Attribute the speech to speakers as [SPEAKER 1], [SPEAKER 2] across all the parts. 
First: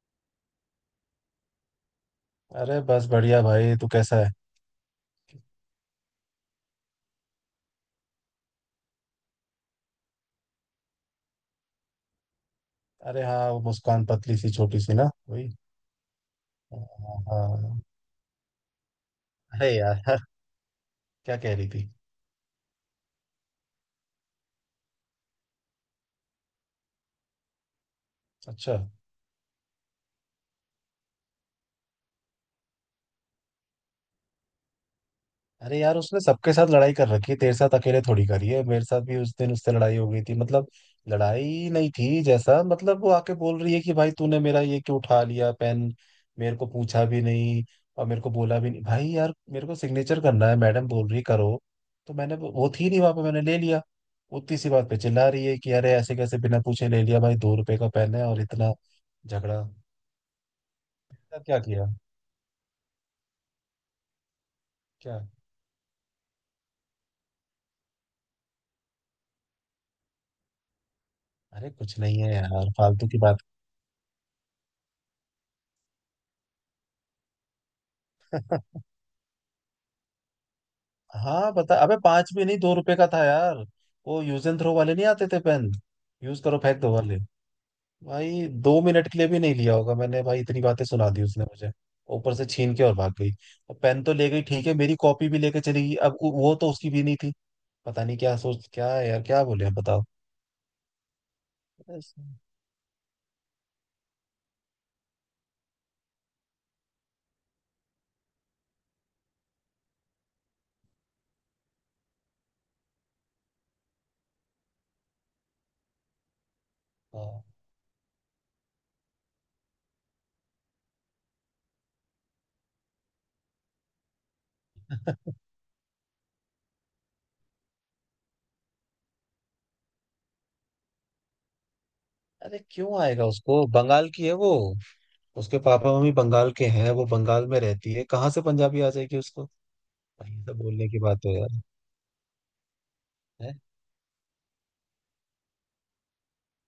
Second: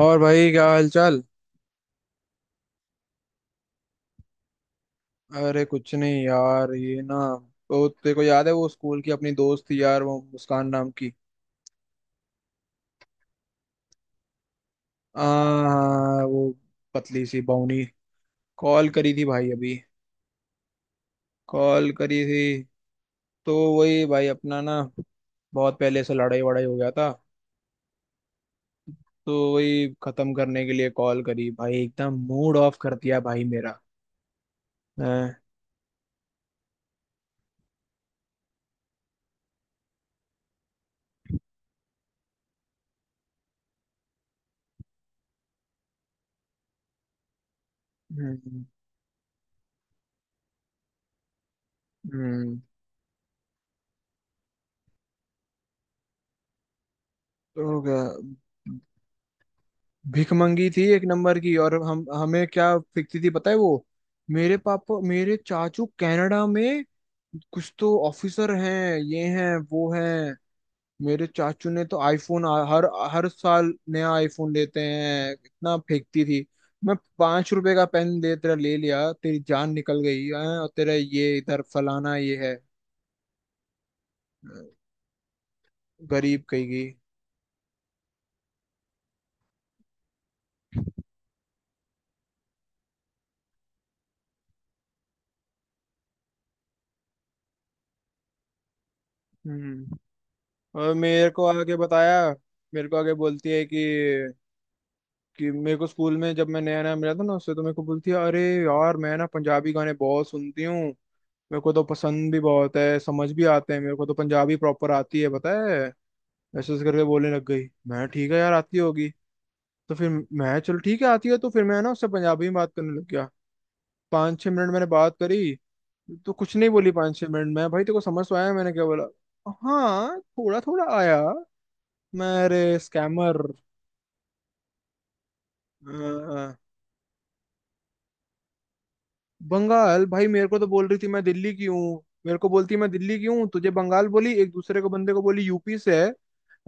[SPEAKER 1] और भाई क्या हाल चाल।
[SPEAKER 2] अरे बस बढ़िया भाई, तू कैसा है?
[SPEAKER 1] अरे कुछ नहीं यार, ये ना, तो तेरे को याद है वो स्कूल की अपनी दोस्त थी यार, वो मुस्कान नाम की।
[SPEAKER 2] अरे हाँ, वो मुस्कान, पतली सी छोटी सी, ना
[SPEAKER 1] आ
[SPEAKER 2] वही।
[SPEAKER 1] हाँ, वो
[SPEAKER 2] हाँ हाँ,
[SPEAKER 1] पतली सी
[SPEAKER 2] हाँ।
[SPEAKER 1] बाउनी, कॉल करी थी भाई
[SPEAKER 2] अरे
[SPEAKER 1] अभी।
[SPEAKER 2] यार क्या कह रही थी?
[SPEAKER 1] कॉल करी थी। तो वही भाई, अपना ना, बहुत पहले से लड़ाई वड़ाई हो गया था।
[SPEAKER 2] अच्छा।
[SPEAKER 1] तो वही खत्म करने के लिए कॉल करी भाई, एकदम मूड ऑफ कर दिया भाई मेरा। हैं?
[SPEAKER 2] अरे यार, उसने सबके साथ लड़ाई कर रखी है, तेरे साथ अकेले थोड़ी करी है। मेरे साथ भी उस दिन उससे लड़ाई हो गई थी। मतलब लड़ाई नहीं थी जैसा, मतलब वो आके बोल रही है कि भाई तूने मेरा ये क्यों उठा लिया पेन, मेरे को पूछा भी नहीं और मेरे को बोला
[SPEAKER 1] हम्म।
[SPEAKER 2] भी नहीं। भाई यार, मेरे को सिग्नेचर करना है, मैडम बोल रही करो, तो मैंने,
[SPEAKER 1] हम्म,
[SPEAKER 2] वो थी नहीं वहां पे, मैंने ले लिया। उतनी सी बात पे चिल्ला रही है कि अरे ऐसे कैसे बिना पूछे ले लिया। भाई 2 रुपए
[SPEAKER 1] तो
[SPEAKER 2] का
[SPEAKER 1] क्या
[SPEAKER 2] पेन है और इतना झगड़ा।
[SPEAKER 1] भीख मंगी थी एक नंबर
[SPEAKER 2] क्या
[SPEAKER 1] की।
[SPEAKER 2] क्या
[SPEAKER 1] और
[SPEAKER 2] किया?
[SPEAKER 1] हम हमें क्या फेंकती थी पता है वो। मेरे पापा
[SPEAKER 2] क्या?
[SPEAKER 1] मेरे चाचू कनाडा में कुछ तो ऑफिसर हैं, ये हैं वो हैं। मेरे
[SPEAKER 2] अरे
[SPEAKER 1] चाचू ने
[SPEAKER 2] कुछ
[SPEAKER 1] तो
[SPEAKER 2] नहीं है
[SPEAKER 1] आईफोन
[SPEAKER 2] यार,
[SPEAKER 1] हर
[SPEAKER 2] फालतू की
[SPEAKER 1] हर
[SPEAKER 2] बात।
[SPEAKER 1] साल नया आईफोन लेते हैं, इतना फेंकती थी। मैं 5 रुपए का पेन दे तेरा ले लिया तेरी जान निकल गई हैं, और तेरा ये
[SPEAKER 2] हाँ
[SPEAKER 1] इधर
[SPEAKER 2] बता, अबे
[SPEAKER 1] फलाना
[SPEAKER 2] 5
[SPEAKER 1] ये
[SPEAKER 2] भी
[SPEAKER 1] है,
[SPEAKER 2] नहीं, 2 रुपए का था यार। वो यूज एंड थ्रो वाले नहीं आते थे पेन, यूज
[SPEAKER 1] गरीब
[SPEAKER 2] करो फेंक
[SPEAKER 1] कहेगी।
[SPEAKER 2] दो वाले। भाई 2 मिनट के लिए भी नहीं लिया होगा मैंने, भाई इतनी बातें सुना दी उसने मुझे। ऊपर से छीन के और भाग गई, और पेन तो ले गई ठीक है, मेरी कॉपी भी लेके चली गई। अब वो तो उसकी भी नहीं थी। पता नहीं क्या सोच क्या है यार, क्या बोले हम,
[SPEAKER 1] हम्म।
[SPEAKER 2] बताओ।
[SPEAKER 1] और मेरे को आगे बताया। मेरे को आगे बोलती है कि मेरे को स्कूल में जब मैं नया नया मिला था ना उससे तो मेरे को बोलती है, अरे यार मैं ना पंजाबी गाने बहुत सुनती हूँ, मेरे को तो पसंद भी बहुत है, समझ भी आते हैं, मेरे को तो पंजाबी प्रॉपर आती है पता है। ऐसे ऐसे करके बोलने लग
[SPEAKER 2] हाँ।
[SPEAKER 1] गई। मैं, ठीक है यार आती होगी। तो फिर मैं चल ठीक है आती है, तो फिर मैं ना उससे पंजाबी में बात करने लग गया। 5-6 मिनट मैंने बात करी, तो कुछ नहीं बोली। 5-6 मिनट में भाई, तेरे को समझ तो आया मैंने क्या बोला? हाँ थोड़ा थोड़ा आया। मैं,
[SPEAKER 2] अरे
[SPEAKER 1] अरे
[SPEAKER 2] क्यों आएगा
[SPEAKER 1] स्कैमर!
[SPEAKER 2] उसको, बंगाल की है वो। उसके पापा मम्मी
[SPEAKER 1] हाँ,
[SPEAKER 2] बंगाल
[SPEAKER 1] हाँ।
[SPEAKER 2] के हैं, वो बंगाल में रहती है, कहाँ से पंजाबी आ जाएगी उसको।
[SPEAKER 1] बंगाल, भाई
[SPEAKER 2] भाई ये
[SPEAKER 1] मेरे
[SPEAKER 2] तो
[SPEAKER 1] को तो बोल
[SPEAKER 2] बोलने
[SPEAKER 1] रही
[SPEAKER 2] की
[SPEAKER 1] थी मैं
[SPEAKER 2] बात है
[SPEAKER 1] दिल्ली
[SPEAKER 2] यार।
[SPEAKER 1] की हूँ, मेरे को बोलती मैं दिल्ली की हूँ, तुझे बंगाल बोली, एक दूसरे को बंदे को बोली यूपी से है,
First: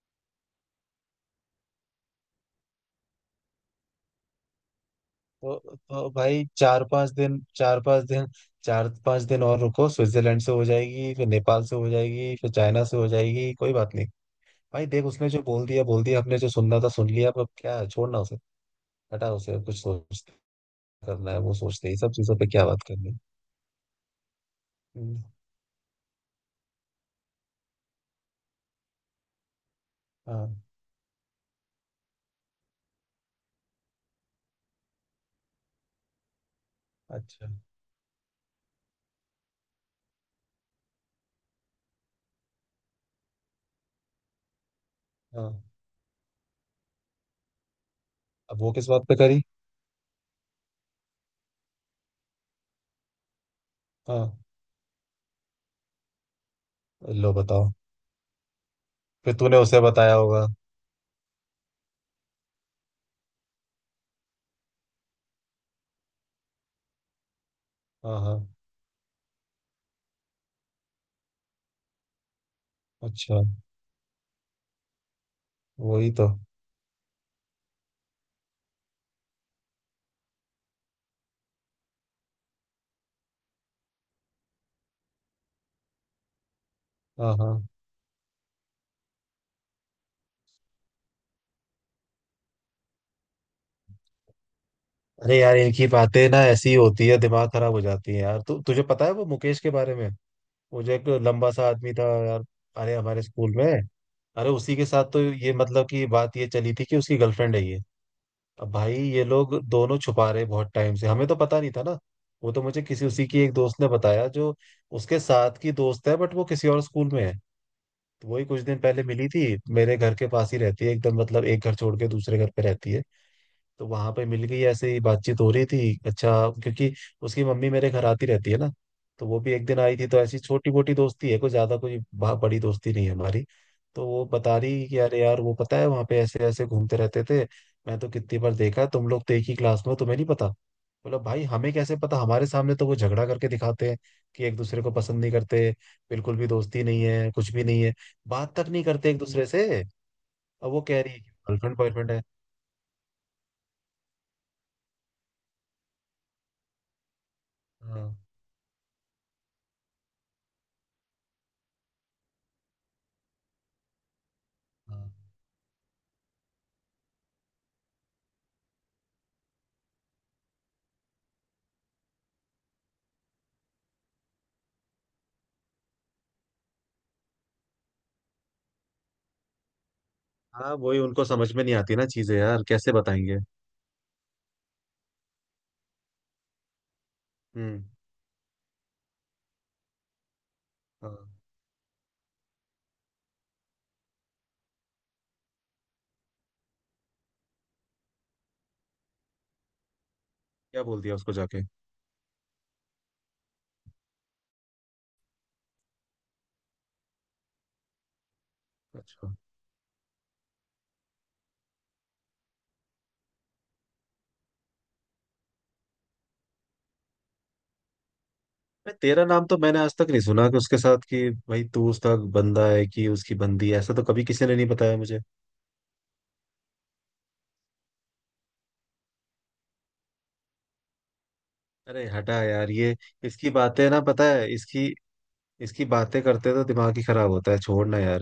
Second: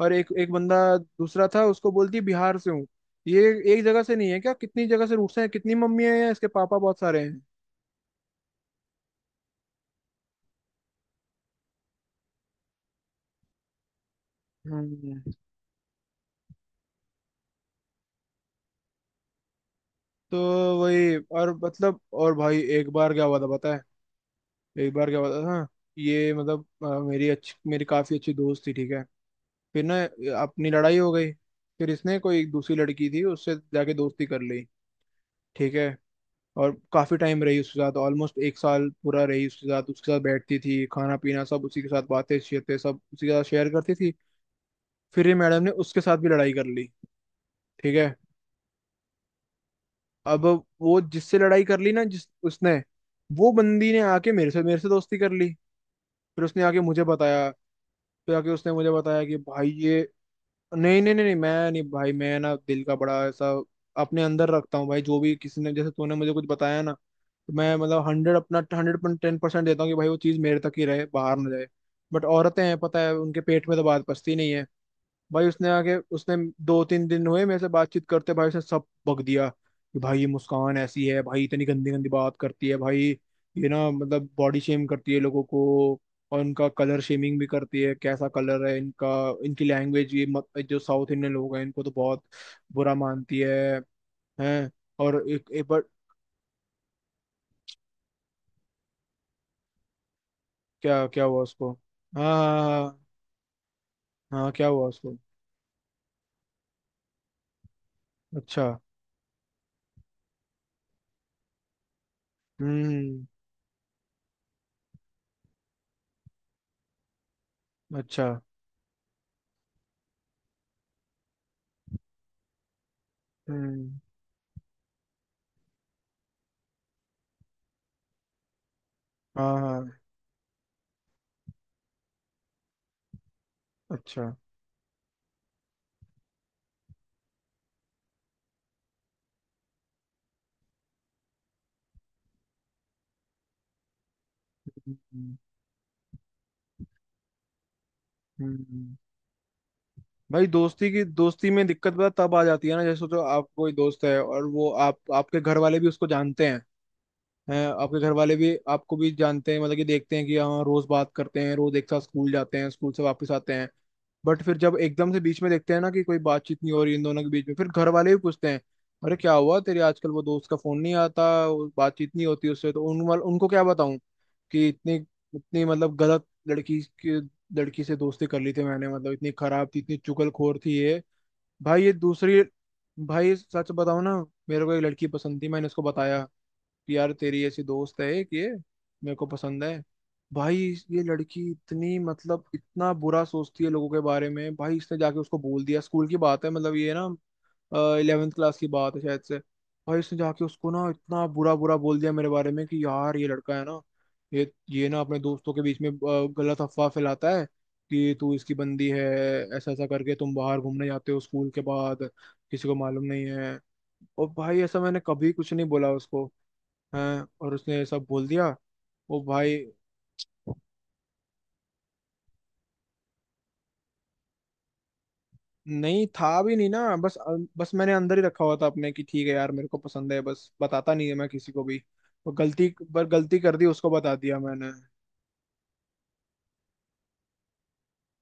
[SPEAKER 1] और एक एक बंदा दूसरा था उसको बोलती बिहार से हूँ। ये एक जगह से नहीं है क्या? कितनी जगह से रूट्स हैं,
[SPEAKER 2] तो
[SPEAKER 1] कितनी मम्मी
[SPEAKER 2] तो
[SPEAKER 1] है या
[SPEAKER 2] भाई
[SPEAKER 1] इसके पापा
[SPEAKER 2] चार
[SPEAKER 1] बहुत
[SPEAKER 2] पांच
[SPEAKER 1] सारे
[SPEAKER 2] दिन,
[SPEAKER 1] हैं।
[SPEAKER 2] चार पांच दिन, चार पांच दिन और रुको, स्विट्जरलैंड से हो जाएगी, फिर नेपाल से हो जाएगी, फिर चाइना से हो जाएगी, कोई बात नहीं। भाई देख,
[SPEAKER 1] हम्म।
[SPEAKER 2] उसने जो बोल दिया बोल दिया, हमने जो सुनना था सुन लिया। अब क्या है, छोड़ना उसे, हटा उसे, अब कुछ सोच
[SPEAKER 1] तो वही,
[SPEAKER 2] करना है
[SPEAKER 1] और
[SPEAKER 2] वो सोचते हैं, ये
[SPEAKER 1] मतलब,
[SPEAKER 2] सब
[SPEAKER 1] और
[SPEAKER 2] चीजों पे
[SPEAKER 1] भाई
[SPEAKER 2] क्या बात
[SPEAKER 1] एक
[SPEAKER 2] करनी
[SPEAKER 1] बार
[SPEAKER 2] है।
[SPEAKER 1] क्या हुआ था पता है। एक बार
[SPEAKER 2] हम्म,
[SPEAKER 1] क्या हुआ था, हाँ। ये मतलब, मेरी काफी अच्छी दोस्त थी ठीक है। फिर ना
[SPEAKER 2] हाँ।
[SPEAKER 1] अपनी लड़ाई हो गई। फिर इसने कोई एक दूसरी लड़की थी उससे जाके दोस्ती कर ली ठीक है, और काफी टाइम
[SPEAKER 2] अच्छा।
[SPEAKER 1] रही उसके साथ, ऑलमोस्ट एक साल पूरा रही उसके साथ, उसके साथ बैठती थी, खाना पीना सब उसी के साथ, बातें शेतें सब उसी के साथ शेयर करती थी। फिर ये मैडम
[SPEAKER 2] हाँ।
[SPEAKER 1] ने उसके साथ भी लड़ाई कर ली ठीक है।
[SPEAKER 2] अब वो किस बात पे करी?
[SPEAKER 1] अब, वो जिससे लड़ाई कर ली ना, जिस उसने वो बंदी ने
[SPEAKER 2] हाँ।
[SPEAKER 1] आके मेरे से दोस्ती कर ली। फिर उसने आके मुझे
[SPEAKER 2] लो
[SPEAKER 1] बताया।
[SPEAKER 2] बताओ।
[SPEAKER 1] फिर आके उसने मुझे बताया
[SPEAKER 2] फिर
[SPEAKER 1] कि
[SPEAKER 2] तूने
[SPEAKER 1] भाई
[SPEAKER 2] उसे
[SPEAKER 1] ये,
[SPEAKER 2] बताया होगा।
[SPEAKER 1] नहीं नहीं नहीं नहीं, मैं नहीं भाई, मैं ना दिल का बड़ा ऐसा अपने अंदर रखता हूँ भाई। जो भी किसी ने, जैसे तूने मुझे कुछ बताया ना, तो मैं मतलब
[SPEAKER 2] हाँ हाँ।
[SPEAKER 1] 100.10% देता हूँ कि भाई वो चीज़ मेरे तक ही रहे, बाहर ना जाए। बट औरतें हैं पता है, उनके
[SPEAKER 2] अच्छा।
[SPEAKER 1] पेट में तो बात पचती नहीं है। भाई उसने आके
[SPEAKER 2] वही तो।
[SPEAKER 1] उसने, 2-3 दिन हुए मेरे से बातचीत करते, भाई उसने सब बक दिया कि भाई ये मुस्कान ऐसी है, भाई इतनी गंदी गंदी बात करती है भाई, ये ना मतलब बॉडी शेम करती है लोगों को, और उनका कलर
[SPEAKER 2] हाँ
[SPEAKER 1] शेमिंग भी
[SPEAKER 2] हाँ।
[SPEAKER 1] करती है, कैसा कलर है इनका, इनकी लैंग्वेज। ये मत, जो साउथ इंडियन लोग हैं इनको तो बहुत बुरा मानती है। हैं। और
[SPEAKER 2] अरे यार,
[SPEAKER 1] एक बार,
[SPEAKER 2] इनकी बातें ना ऐसी होती है, दिमाग खराब हो जाती है यार। तुझे पता है वो मुकेश के बारे में, वो जो
[SPEAKER 1] क्या
[SPEAKER 2] एक
[SPEAKER 1] क्या हुआ
[SPEAKER 2] लंबा सा
[SPEAKER 1] उसको?
[SPEAKER 2] आदमी था
[SPEAKER 1] हाँ
[SPEAKER 2] यार?
[SPEAKER 1] हाँ
[SPEAKER 2] अरे
[SPEAKER 1] हाँ।
[SPEAKER 2] हमारे स्कूल में।
[SPEAKER 1] हाँ,
[SPEAKER 2] अरे
[SPEAKER 1] हाँ, क्या
[SPEAKER 2] उसी के
[SPEAKER 1] हुआ
[SPEAKER 2] साथ
[SPEAKER 1] उसको?
[SPEAKER 2] तो ये, मतलब कि बात ये चली थी कि उसकी गर्लफ्रेंड है ये।
[SPEAKER 1] अच्छा।
[SPEAKER 2] अब भाई ये लोग दोनों छुपा रहे बहुत टाइम से, हमें तो पता नहीं था ना। वो तो मुझे किसी,
[SPEAKER 1] हम्म।
[SPEAKER 2] उसी की एक दोस्त ने बताया जो उसके साथ की दोस्त है, बट वो किसी और स्कूल में है।
[SPEAKER 1] अच्छा।
[SPEAKER 2] तो वही कुछ दिन पहले मिली थी। मेरे घर के पास ही रहती है, एकदम मतलब एक घर छोड़ के दूसरे घर पे रहती है। तो
[SPEAKER 1] हम्म।
[SPEAKER 2] वहां पे मिल गई, ऐसे ही बातचीत हो रही थी। अच्छा, क्योंकि उसकी मम्मी मेरे घर आती रहती है ना, तो वो भी
[SPEAKER 1] हाँ
[SPEAKER 2] एक दिन आई
[SPEAKER 1] हाँ।
[SPEAKER 2] थी, तो ऐसी छोटी मोटी दोस्ती है, कोई ज्यादा कोई बड़ी दोस्ती नहीं है हमारी। तो वो
[SPEAKER 1] अच्छा।
[SPEAKER 2] बता रही कि अरे यार, वो पता है वहां पे ऐसे ऐसे घूमते रहते थे। मैं तो कितनी बार देखा है, तुम लोग तो एक ही क्लास में हो, तुम्हें नहीं पता? बोला भाई हमें कैसे पता, हमारे सामने तो वो झगड़ा करके दिखाते हैं कि एक दूसरे को
[SPEAKER 1] हम्म।
[SPEAKER 2] पसंद नहीं
[SPEAKER 1] हम्म।
[SPEAKER 2] करते, बिल्कुल भी दोस्ती नहीं है, कुछ भी नहीं है, बात तक नहीं
[SPEAKER 1] हम्म।
[SPEAKER 2] करते एक दूसरे से।
[SPEAKER 1] भाई
[SPEAKER 2] अब वो
[SPEAKER 1] दोस्ती
[SPEAKER 2] कह
[SPEAKER 1] की,
[SPEAKER 2] रही है
[SPEAKER 1] दोस्ती में
[SPEAKER 2] गर्लफ्रेंड
[SPEAKER 1] दिक्कत पता
[SPEAKER 2] बॉयफ्रेंड है।
[SPEAKER 1] तब आ जाती है ना, जैसे सोचो आप कोई दोस्त है और वो आप, आपके घर वाले भी उसको जानते हैं आपके
[SPEAKER 2] हाँ
[SPEAKER 1] घर वाले भी, आपको भी जानते हैं, मतलब कि देखते हैं कि हाँ रोज बात करते हैं, रोज एक साथ स्कूल जाते हैं, स्कूल से वापस आते हैं, बट फिर जब
[SPEAKER 2] हाँ।
[SPEAKER 1] एकदम से बीच में देखते हैं ना कि कोई बातचीत नहीं हो रही इन दोनों के बीच में, फिर घर वाले भी पूछते हैं, अरे क्या हुआ तेरे आजकल, वो दोस्त का फोन नहीं आता, वो बातचीत नहीं होती उससे, तो उनको क्या बताऊं कि इतनी इतनी मतलब गलत लड़की की लड़की से दोस्ती कर ली थी मैंने, मतलब इतनी खराब थी, इतनी चुगलखोर थी
[SPEAKER 2] हाँ, वही
[SPEAKER 1] ये।
[SPEAKER 2] उनको समझ में नहीं
[SPEAKER 1] भाई ये
[SPEAKER 2] आती ना चीजें
[SPEAKER 1] दूसरी
[SPEAKER 2] यार, कैसे
[SPEAKER 1] भाई
[SPEAKER 2] बताएंगे।
[SPEAKER 1] सच बताऊं ना, मेरे को एक लड़की पसंद थी, मैंने उसको बताया यार तेरी ऐसी
[SPEAKER 2] हम्म।
[SPEAKER 1] दोस्त है एक ये, मेरे को पसंद है। भाई ये
[SPEAKER 2] हाँ।
[SPEAKER 1] लड़की इतनी मतलब इतना बुरा सोचती है लोगों के बारे में, भाई इसने जाके उसको बोल दिया, स्कूल की बात है मतलब, ये ना 11वीं क्लास की बात है शायद से। भाई इसने जाके उसको
[SPEAKER 2] क्या
[SPEAKER 1] ना
[SPEAKER 2] बोल दिया
[SPEAKER 1] इतना
[SPEAKER 2] उसको
[SPEAKER 1] बुरा
[SPEAKER 2] जाके?
[SPEAKER 1] बुरा बोल दिया मेरे बारे में, कि यार ये लड़का है ना, ये ना अपने दोस्तों के बीच में गलत अफवाह फैलाता है कि तू इसकी बंदी है,
[SPEAKER 2] अच्छा।
[SPEAKER 1] ऐसा ऐसा करके तुम बाहर घूमने जाते हो स्कूल के बाद, किसी को मालूम नहीं है। और भाई ऐसा मैंने कभी कुछ नहीं बोला उसको। हैं, और उसने ये सब बोल दिया।
[SPEAKER 2] मैं,
[SPEAKER 1] वो
[SPEAKER 2] तेरा नाम
[SPEAKER 1] भाई,
[SPEAKER 2] तो मैंने आज तक नहीं सुना कि उसके साथ, कि भाई तू उसका बंदा है कि उसकी बंदी है, ऐसा तो कभी किसी ने नहीं बताया मुझे।
[SPEAKER 1] नहीं था भी नहीं ना, बस, मैंने अंदर ही रखा हुआ था अपने कि ठीक है यार मेरे को पसंद है, बस बताता नहीं है मैं किसी को भी।
[SPEAKER 2] अरे
[SPEAKER 1] वो
[SPEAKER 2] हटा
[SPEAKER 1] गलती,
[SPEAKER 2] यार ये,
[SPEAKER 1] पर गलती
[SPEAKER 2] इसकी
[SPEAKER 1] कर दी,
[SPEAKER 2] बातें
[SPEAKER 1] उसको
[SPEAKER 2] ना,
[SPEAKER 1] बता
[SPEAKER 2] पता
[SPEAKER 1] दिया
[SPEAKER 2] है
[SPEAKER 1] मैंने।
[SPEAKER 2] इसकी, इसकी बातें करते तो दिमाग ही खराब होता है, छोड़ना यार।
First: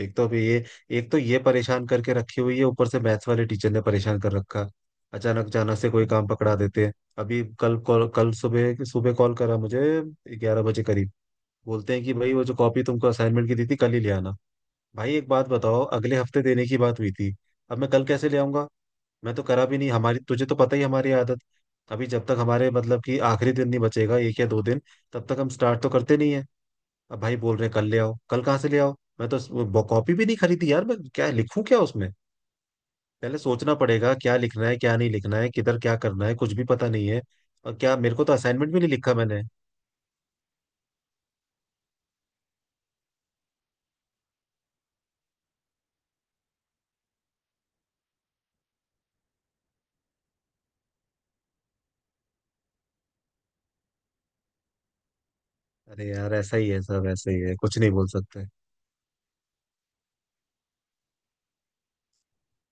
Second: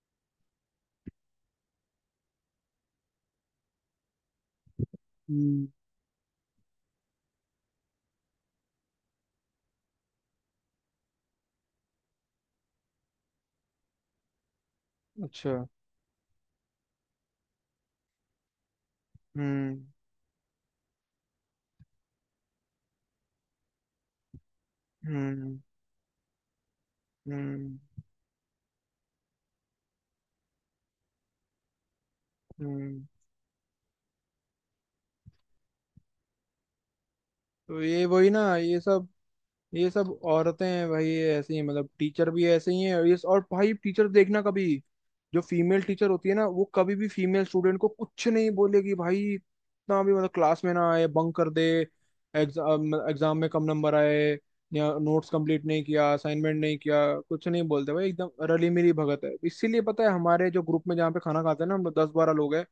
[SPEAKER 2] एक तो अभी ये, एक तो ये परेशान करके रखी हुई है, ऊपर से मैथ्स वाले टीचर ने परेशान कर रखा। अचानक
[SPEAKER 1] हम्म।
[SPEAKER 2] अचानक से कोई काम पकड़ा देते हैं। अभी कल सुबह सुबह कॉल करा मुझे, 11 बजे करीब। बोलते हैं कि भाई वो जो कॉपी तुमको असाइनमेंट की दी थी, कल ही ले आना। भाई एक बात
[SPEAKER 1] अच्छा।
[SPEAKER 2] बताओ, अगले हफ्ते देने की बात हुई थी, अब मैं कल कैसे ले आऊंगा? मैं तो करा भी
[SPEAKER 1] हम्म।
[SPEAKER 2] नहीं, हमारी, तुझे तो पता ही हमारी आदत। अभी जब तक हमारे, मतलब कि आखिरी दिन नहीं बचेगा, 1 या 2 दिन, तब तक हम
[SPEAKER 1] हम्म।
[SPEAKER 2] स्टार्ट तो करते नहीं है। अब भाई बोल रहे हैं
[SPEAKER 1] हम्म।
[SPEAKER 2] कल ले आओ, कल कहाँ से ले आओ। मैं तो वो कॉपी भी नहीं खरीदी यार, मैं क्या लिखूं क्या उसमें।
[SPEAKER 1] हम्म,
[SPEAKER 2] पहले सोचना पड़ेगा क्या लिखना है, क्या नहीं लिखना है, किधर क्या करना है, कुछ भी पता नहीं है। और
[SPEAKER 1] तो
[SPEAKER 2] क्या,
[SPEAKER 1] ये
[SPEAKER 2] मेरे को
[SPEAKER 1] वही
[SPEAKER 2] तो
[SPEAKER 1] ना,
[SPEAKER 2] असाइनमेंट भी नहीं लिखा मैंने।
[SPEAKER 1] ये सब औरतें हैं भाई, ये ऐसी हैं, मतलब टीचर भी ऐसे ही हैं, और ये, और भाई टीचर देखना कभी, जो फीमेल टीचर होती है ना वो कभी भी फीमेल स्टूडेंट को कुछ नहीं बोलेगी भाई, इतना भी मतलब क्लास में ना आए, बंक कर दे, एग्जाम एग्जाम में कम नंबर आए, या नोट्स कंप्लीट नहीं
[SPEAKER 2] अरे
[SPEAKER 1] किया,
[SPEAKER 2] यार ऐसा
[SPEAKER 1] असाइनमेंट
[SPEAKER 2] ही
[SPEAKER 1] नहीं
[SPEAKER 2] है,
[SPEAKER 1] किया,
[SPEAKER 2] सब ऐसा ही
[SPEAKER 1] कुछ
[SPEAKER 2] है,
[SPEAKER 1] नहीं
[SPEAKER 2] कुछ नहीं
[SPEAKER 1] बोलते भाई,
[SPEAKER 2] बोल
[SPEAKER 1] एकदम
[SPEAKER 2] सकते।
[SPEAKER 1] रली मिली भगत है। इसीलिए पता है हमारे जो ग्रुप में जहाँ पे खाना खाते हैं ना, हम लोग 10-12 लोग हैं।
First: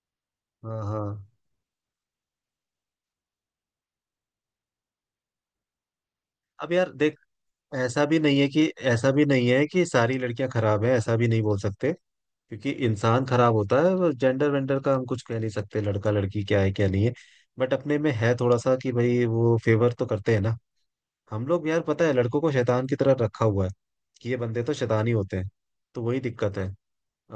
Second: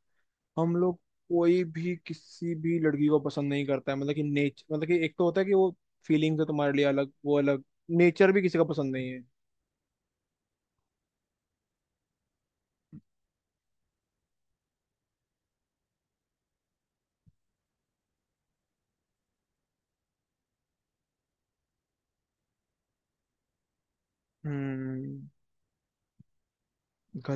[SPEAKER 1] हम
[SPEAKER 2] हाँ
[SPEAKER 1] लोग
[SPEAKER 2] हाँ।
[SPEAKER 1] कोई भी किसी भी लड़की को पसंद नहीं करता है, मतलब कि नेच मतलब कि एक तो होता है कि वो फीलिंग्स है तुम्हारे
[SPEAKER 2] अब
[SPEAKER 1] लिए
[SPEAKER 2] यार
[SPEAKER 1] अलग
[SPEAKER 2] देख,
[SPEAKER 1] वो अलग,
[SPEAKER 2] ऐसा भी
[SPEAKER 1] नेचर
[SPEAKER 2] नहीं
[SPEAKER 1] भी
[SPEAKER 2] है
[SPEAKER 1] किसी का
[SPEAKER 2] कि,
[SPEAKER 1] पसंद नहीं
[SPEAKER 2] ऐसा
[SPEAKER 1] है।
[SPEAKER 2] भी नहीं है कि सारी लड़कियां खराब है, ऐसा भी नहीं बोल सकते। क्योंकि इंसान खराब होता है, जेंडर वेंडर का हम कुछ कह नहीं सकते, लड़का लड़की क्या है क्या नहीं है। बट अपने में है थोड़ा सा कि भाई वो फेवर तो करते हैं ना। हम लोग यार पता है लड़कों को शैतान की तरह रखा हुआ है, कि ये बंदे तो शैतान ही
[SPEAKER 1] हम्म।
[SPEAKER 2] होते हैं, तो वही दिक्कत है।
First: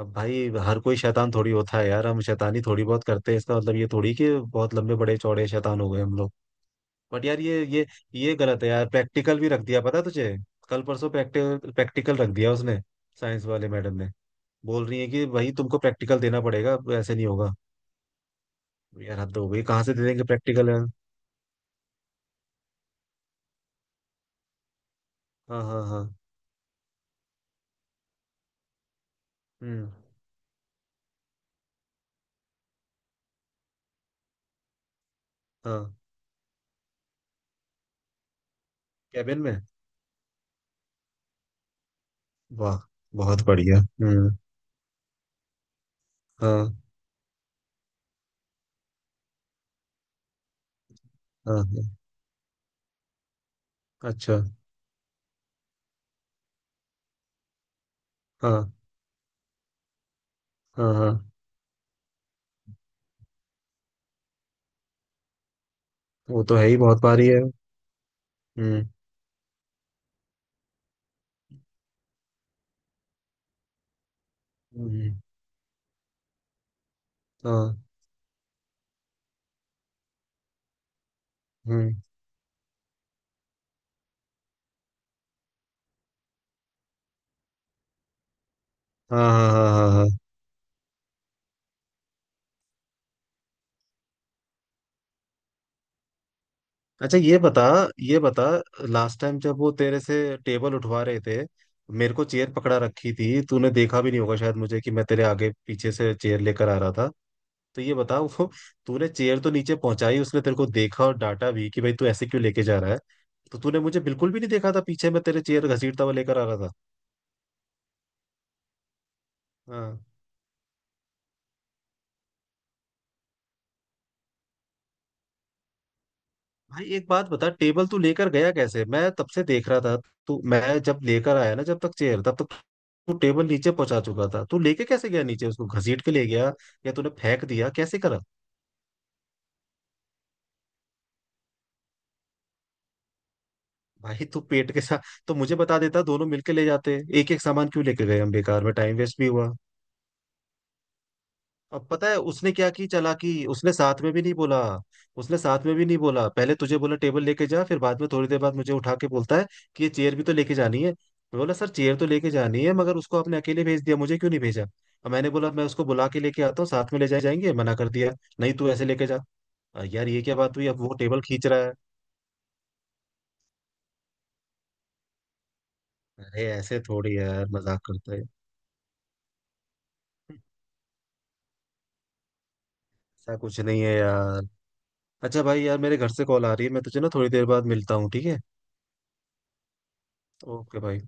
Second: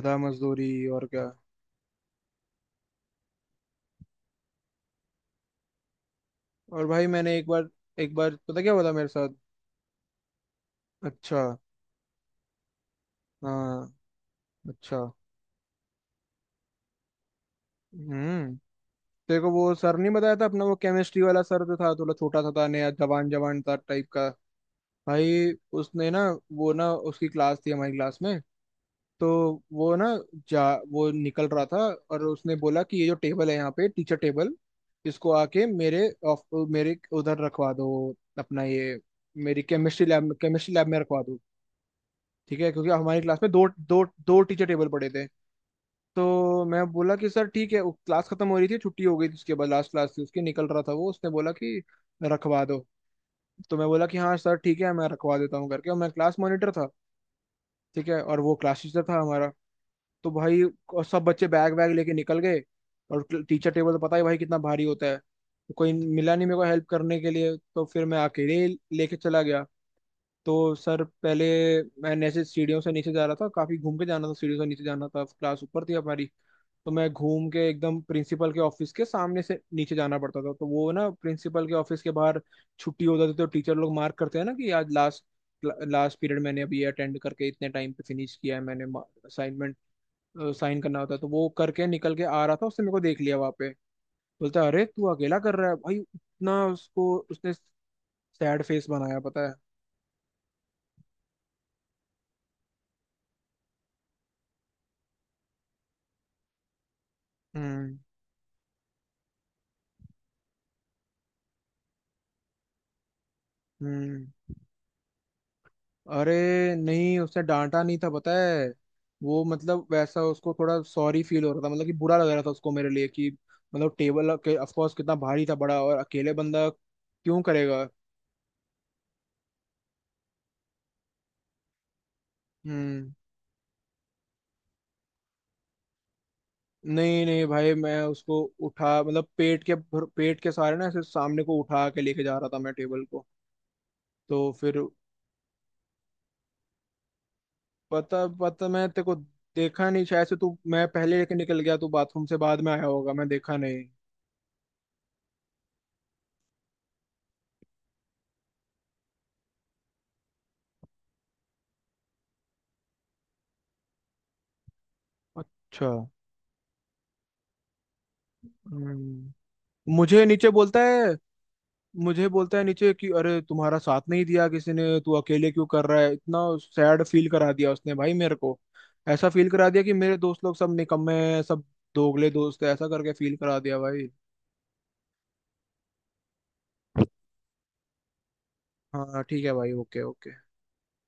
[SPEAKER 2] अब भाई
[SPEAKER 1] मजदूरी।
[SPEAKER 2] हर कोई
[SPEAKER 1] और
[SPEAKER 2] शैतान
[SPEAKER 1] क्या।
[SPEAKER 2] थोड़ी होता है यार, हम शैतानी थोड़ी बहुत करते हैं, इसका मतलब ये थोड़ी कि बहुत लंबे बड़े चौड़े शैतान हो गए हम लोग।
[SPEAKER 1] और भाई
[SPEAKER 2] बट
[SPEAKER 1] मैंने
[SPEAKER 2] यार
[SPEAKER 1] एक
[SPEAKER 2] ये
[SPEAKER 1] बार,
[SPEAKER 2] ये ये
[SPEAKER 1] पता
[SPEAKER 2] गलत है
[SPEAKER 1] क्या हुआ
[SPEAKER 2] यार।
[SPEAKER 1] था मेरे साथ।
[SPEAKER 2] प्रैक्टिकल भी रख दिया, पता है तुझे? कल परसों
[SPEAKER 1] अच्छा।
[SPEAKER 2] प्रैक्टिकल, प्रैक्टिकल रख दिया उसने, साइंस वाले
[SPEAKER 1] हाँ।
[SPEAKER 2] मैडम ने। बोल रही है
[SPEAKER 1] अच्छा।
[SPEAKER 2] कि भाई तुमको प्रैक्टिकल देना पड़ेगा, ऐसे नहीं होगा।
[SPEAKER 1] हम्म।
[SPEAKER 2] यार हद
[SPEAKER 1] तेरे
[SPEAKER 2] हो
[SPEAKER 1] को
[SPEAKER 2] गई,
[SPEAKER 1] वो
[SPEAKER 2] कहाँ से
[SPEAKER 1] सर
[SPEAKER 2] दे
[SPEAKER 1] नहीं
[SPEAKER 2] देंगे
[SPEAKER 1] बताया था अपना,
[SPEAKER 2] प्रैक्टिकल
[SPEAKER 1] वो
[SPEAKER 2] यार।
[SPEAKER 1] केमिस्ट्री वाला सर जो था, थोड़ा छोटा सा था, नया जवान जवान था टाइप का। भाई
[SPEAKER 2] हाँ हाँ हाँ।
[SPEAKER 1] उसने ना, वो ना उसकी क्लास थी हमारी क्लास में, तो
[SPEAKER 2] हम्म।
[SPEAKER 1] वो ना, जा वो निकल रहा था, और उसने बोला कि ये जो टेबल है यहाँ पे टीचर टेबल, इसको आके
[SPEAKER 2] हाँ।
[SPEAKER 1] मेरे उधर रखवा दो, अपना ये,
[SPEAKER 2] कैबिन में?
[SPEAKER 1] मेरी केमिस्ट्री लैब में रखवा दो ठीक है,
[SPEAKER 2] वाह,
[SPEAKER 1] क्योंकि हमारी क्लास
[SPEAKER 2] बहुत
[SPEAKER 1] में दो
[SPEAKER 2] बढ़िया।
[SPEAKER 1] दो
[SPEAKER 2] हम्म।
[SPEAKER 1] दो टीचर टेबल पड़े थे। तो
[SPEAKER 2] हाँ
[SPEAKER 1] मैं बोला कि सर ठीक है। वो क्लास खत्म हो रही थी, छुट्टी हो गई थी, उसके बाद लास्ट क्लास थी उसकी, निकल रहा था वो, उसने बोला
[SPEAKER 2] हाँ
[SPEAKER 1] कि
[SPEAKER 2] हाँ।
[SPEAKER 1] रखवा दो, तो मैं बोला कि हाँ
[SPEAKER 2] अच्छा।
[SPEAKER 1] सर ठीक है मैं रखवा देता हूँ करके, और मैं क्लास मॉनिटर था ठीक है, और वो
[SPEAKER 2] हाँ
[SPEAKER 1] क्लास टीचर था हमारा। तो भाई
[SPEAKER 2] हाँ
[SPEAKER 1] और
[SPEAKER 2] हाँ।
[SPEAKER 1] सब बच्चे बैग वैग लेके निकल गए, और टीचर टेबल तो पता ही भाई कितना भारी होता है, तो कोई मिला
[SPEAKER 2] वो
[SPEAKER 1] नहीं मेरे
[SPEAKER 2] तो
[SPEAKER 1] को
[SPEAKER 2] है ही,
[SPEAKER 1] हेल्प
[SPEAKER 2] बहुत
[SPEAKER 1] करने
[SPEAKER 2] भारी
[SPEAKER 1] के
[SPEAKER 2] है।
[SPEAKER 1] लिए, तो फिर मैं अकेले ही
[SPEAKER 2] हम्म।
[SPEAKER 1] लेके चला गया। तो सर पहले, मैं नीचे सीढ़ियों से नीचे जा रहा था, काफी घूम के जाना था, सीढ़ियों से नीचे जाना
[SPEAKER 2] हम्म।
[SPEAKER 1] था, क्लास ऊपर थी हमारी, तो मैं घूम के
[SPEAKER 2] हाँ।
[SPEAKER 1] एकदम प्रिंसिपल के ऑफिस के सामने से नीचे जाना पड़ता था, तो वो ना प्रिंसिपल के
[SPEAKER 2] हम्म।
[SPEAKER 1] ऑफिस के बाहर, छुट्टी हो जाती तो टीचर लोग मार्क करते हैं ना कि आज लास्ट लास्ट पीरियड मैंने अभी अटेंड करके इतने टाइम पे फिनिश किया है मैंने
[SPEAKER 2] हाँ हाँ हाँ
[SPEAKER 1] असाइनमेंट,
[SPEAKER 2] हाँ हाँ।
[SPEAKER 1] साइन करना होता है। तो वो करके निकल के आ रहा था, उसने मेरे को देख लिया वहां पे, बोलता है अरे तू अकेला कर रहा है भाई उतना उसको,
[SPEAKER 2] अच्छा ये
[SPEAKER 1] उसने
[SPEAKER 2] बता, ये बता
[SPEAKER 1] सैड फेस बनाया
[SPEAKER 2] लास्ट टाइम
[SPEAKER 1] पता है।
[SPEAKER 2] जब वो तेरे से टेबल उठवा रहे थे, मेरे को चेयर पकड़ा रखी थी, तूने देखा भी नहीं होगा शायद मुझे कि मैं तेरे आगे पीछे से चेयर लेकर आ रहा था। तो ये
[SPEAKER 1] हम्म।
[SPEAKER 2] बता, वो, तूने चेयर तो नीचे पहुंचाई, उसने तेरे को देखा और डांटा भी कि भाई तू ऐसे क्यों लेके जा रहा है, तो तूने मुझे
[SPEAKER 1] हम्म।
[SPEAKER 2] बिल्कुल भी नहीं देखा था पीछे? मैं तेरे चेयर घसीटता हुआ
[SPEAKER 1] अरे
[SPEAKER 2] लेकर आ रहा था।
[SPEAKER 1] नहीं उसने डांटा नहीं था पता है, वो मतलब
[SPEAKER 2] हाँ।
[SPEAKER 1] वैसा उसको थोड़ा सॉरी फील हो रहा था, मतलब कि बुरा लग रहा था उसको मेरे लिए कि मतलब टेबल के ऑफ कोर्स कितना भारी था, बड़ा, और अकेले बंदा
[SPEAKER 2] भाई एक बात
[SPEAKER 1] क्यों
[SPEAKER 2] बता,
[SPEAKER 1] करेगा।
[SPEAKER 2] टेबल तू लेकर गया कैसे? मैं तब से देख रहा था, तू, मैं जब लेकर आया ना, जब तक चेयर, तब तक
[SPEAKER 1] हम्म।
[SPEAKER 2] तू टेबल नीचे पहुंचा चुका था। तू लेके कैसे गया नीचे, उसको घसीट के ले गया या तूने
[SPEAKER 1] नहीं नहीं
[SPEAKER 2] फेंक दिया,
[SPEAKER 1] भाई
[SPEAKER 2] कैसे
[SPEAKER 1] मैं
[SPEAKER 2] करा?
[SPEAKER 1] उसको उठा मतलब पेट के सहारे ना ऐसे सामने को उठा के लेके जा रहा था मैं टेबल को।
[SPEAKER 2] भाई
[SPEAKER 1] तो
[SPEAKER 2] तू पेट
[SPEAKER 1] फिर
[SPEAKER 2] के साथ, तो मुझे बता देता, दोनों मिलके ले जाते। एक एक सामान क्यों लेके गए
[SPEAKER 1] पता
[SPEAKER 2] हम, बेकार
[SPEAKER 1] पता
[SPEAKER 2] में
[SPEAKER 1] मैं
[SPEAKER 2] टाइम
[SPEAKER 1] तेरे को
[SPEAKER 2] वेस्ट भी हुआ।
[SPEAKER 1] देखा नहीं शायद से तू, मैं पहले लेके निकल गया,
[SPEAKER 2] अब
[SPEAKER 1] तू
[SPEAKER 2] पता है
[SPEAKER 1] बाथरूम से
[SPEAKER 2] उसने
[SPEAKER 1] बाद
[SPEAKER 2] क्या
[SPEAKER 1] में आया
[SPEAKER 2] की
[SPEAKER 1] होगा, मैं
[SPEAKER 2] चालाकी,
[SPEAKER 1] देखा
[SPEAKER 2] उसने
[SPEAKER 1] नहीं।
[SPEAKER 2] साथ में भी नहीं बोला, उसने साथ में भी नहीं बोला। पहले तुझे बोला टेबल लेके जा, फिर बाद में थोड़ी देर बाद मुझे उठा के बोलता है कि ये चेयर भी तो लेके जानी है। मैं बोला सर चेयर तो लेके जानी है, मगर उसको आपने अकेले भेज दिया, मुझे क्यों नहीं भेजा? और मैंने बोला मैं उसको
[SPEAKER 1] अच्छा।
[SPEAKER 2] बुला के लेके आता हूँ, साथ में ले जाए जाएंगे, मना कर दिया, नहीं तू ऐसे लेके जा।
[SPEAKER 1] हम्म।
[SPEAKER 2] यार ये
[SPEAKER 1] मुझे
[SPEAKER 2] क्या
[SPEAKER 1] नीचे
[SPEAKER 2] बात हुई,
[SPEAKER 1] बोलता
[SPEAKER 2] अब वो
[SPEAKER 1] है,
[SPEAKER 2] टेबल खींच रहा है।
[SPEAKER 1] मुझे बोलता है नीचे कि अरे तुम्हारा साथ नहीं दिया किसी ने, तू अकेले क्यों कर रहा है, इतना
[SPEAKER 2] अरे ऐसे
[SPEAKER 1] सैड
[SPEAKER 2] थोड़ी है
[SPEAKER 1] फील
[SPEAKER 2] यार,
[SPEAKER 1] करा दिया
[SPEAKER 2] मजाक
[SPEAKER 1] उसने भाई
[SPEAKER 2] करते हैं।
[SPEAKER 1] मेरे को। ऐसा फील करा दिया कि मेरे दोस्त लोग सब निकम्मे हैं, सब दोगले दोस्त हैं, ऐसा करके
[SPEAKER 2] ऐसा
[SPEAKER 1] फील करा
[SPEAKER 2] कुछ
[SPEAKER 1] दिया
[SPEAKER 2] नहीं है
[SPEAKER 1] भाई।
[SPEAKER 2] यार। अच्छा भाई यार, मेरे घर से कॉल आ रही है, मैं तुझे ना थोड़ी देर बाद मिलता हूँ, ठीक है?
[SPEAKER 1] हाँ ठीक है भाई। Okay okay.
[SPEAKER 2] ओके भाई।